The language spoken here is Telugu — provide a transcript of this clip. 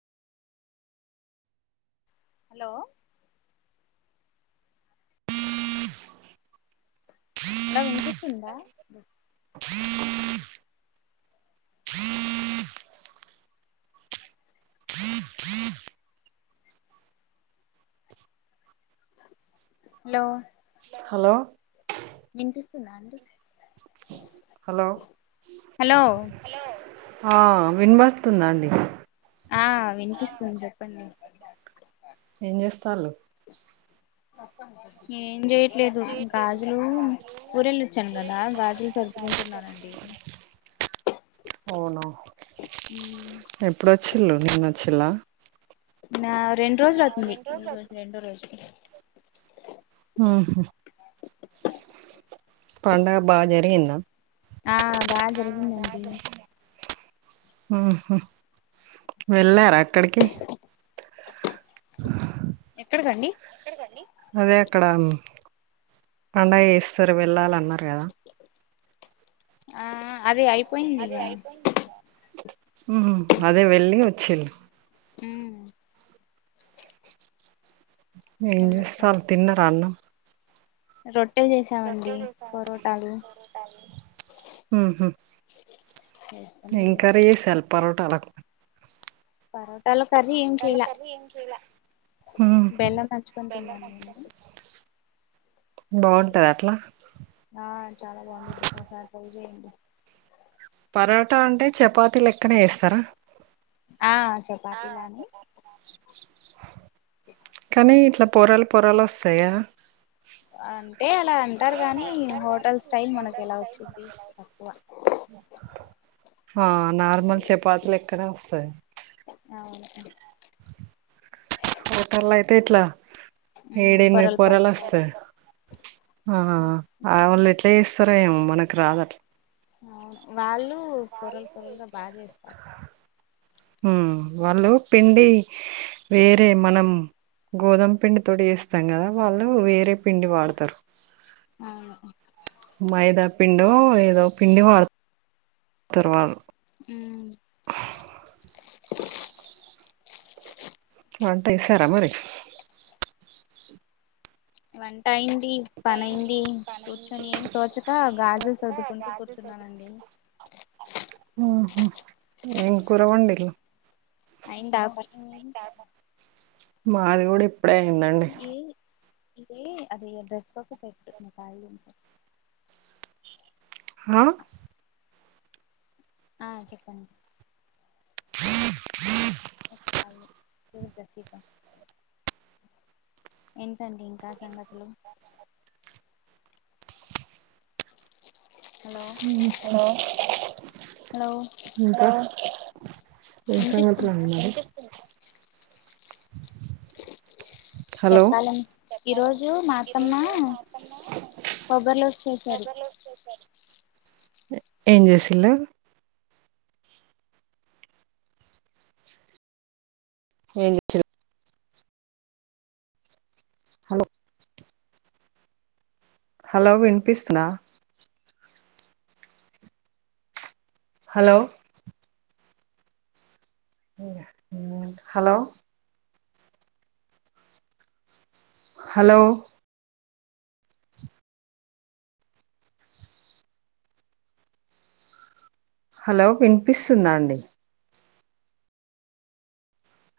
హలో అలా వినిపిస్తుందా. హలో హలో వినిపిస్తుందా అండి. హలో హలో విన్బతుందా అండి. ఆ వినిపిస్తుంది చెప్పండి. ఏ జెస్తాలు ఏం జేయట్లేదు గాజులు ఊరేలోచన గదా గాజులు సర్దుకుంటున్నానండి. అవునా ఎప్పుడు వచ్చిలు నిన్న వచ్చిలా నా రెండు రోజులు అవుతుంది ఈ రోజు రెండో రోజులు ఆహా పండుగ బాగా జరిగిందా ఆ బాగా జరిగిందండి ఉ వెళ్ళార అక్కడికి ఎక్కడకండి ఎక్కడికండి అదే అక్కడ పండగ చేస్తారు వెళ్ళాలన్నారు కదా ఆ అది అయి అదే వెళ్ళి వచ్చింది ఉమ్ ఏం వెళ్ళొచ్చా చేస్తాళ్లు తిన్నరా అన్నం రొట్టే చేసామండి పరోటాలు ఉహు చేసుకొని ఏం తిన్నా కర్రీ చేసారు పరోటాలు పరోటాలకు ఉమ్ బెల్లం నంచుకొని తిన్నాను నేను బాగుంటదా అట్లా ఆ చాలా బాగుండిది ఒకసారి ట్రై చేయండి పరోటా అంటే చపాతీ లెక్కనే చేస్తారా ఆ చపాతీలానే కానీ ఇట్లా పొరలు పొరలు వస్తాయా అంటే అలా అంటారు కాగానీ హోటల్ స్టైల్ మనకు ఎలా వచ్చింది తక్కువ ఆ నార్మల్ చపాతీలు లెక్కనే వస్తాయి అవును హోటల్ లో అయితే ఇట్లా ఏడ మ్మ్ ఎనిమిది పొరలు పొరలుగా వస్తాయి వస్తుంది ఆ ఆ మీకే వాళ్లు ఎట్లాస్త రాస్తాదో ఏమో మనకు రాదు అవును వాళ్ళు పొరలు పొరలుగా బాగా చేస్తారు మ్మ్ వాళ్ళు పిండి వేరే మనం గోధుమ పిండి తోటి చేస్తాం కదా వాళ్ళు వేరే పిండి వాడుతారు ఆ మైదా పిండో ఏదో పిండి వాడుతారు వాళ్ళు ఉమ్ వంట చేసారా మరి వంట అయింది పనైంది కూర్చొని ఏం తోచ క గాజులు సర్దుకుంటూ కూర్చున్నానండి ఆ ఏం కూర వండిళ్ అయిందా పని మీది మాది గూడ ఇప్పుడే అయింది ఏ ఇదే అదే డ్రెస్ కు సెట్ ఆ ఆ చెప్పండి చెప్ప ఏంటండీ ఇంకా సంగతులు హలో ఇంకా హలో ఇంకా ఏం వినిపిస్తుందా సంగతులండి మరి. కిక్స్ చెప్పాలన్ చెప్పాలండి ఈరోజూ మా అత్తమ్మా కొబ్బరిలోస్ చేశారు కొబ్బరి లడ్డు చేశారు. ఏం చేశిన్లు ఏం చే [inaudible] న్లు హలో హలో వినిపిస్తుందా హలో హలో హలో కిస్ హలో వినిపిస్తుందా అండి.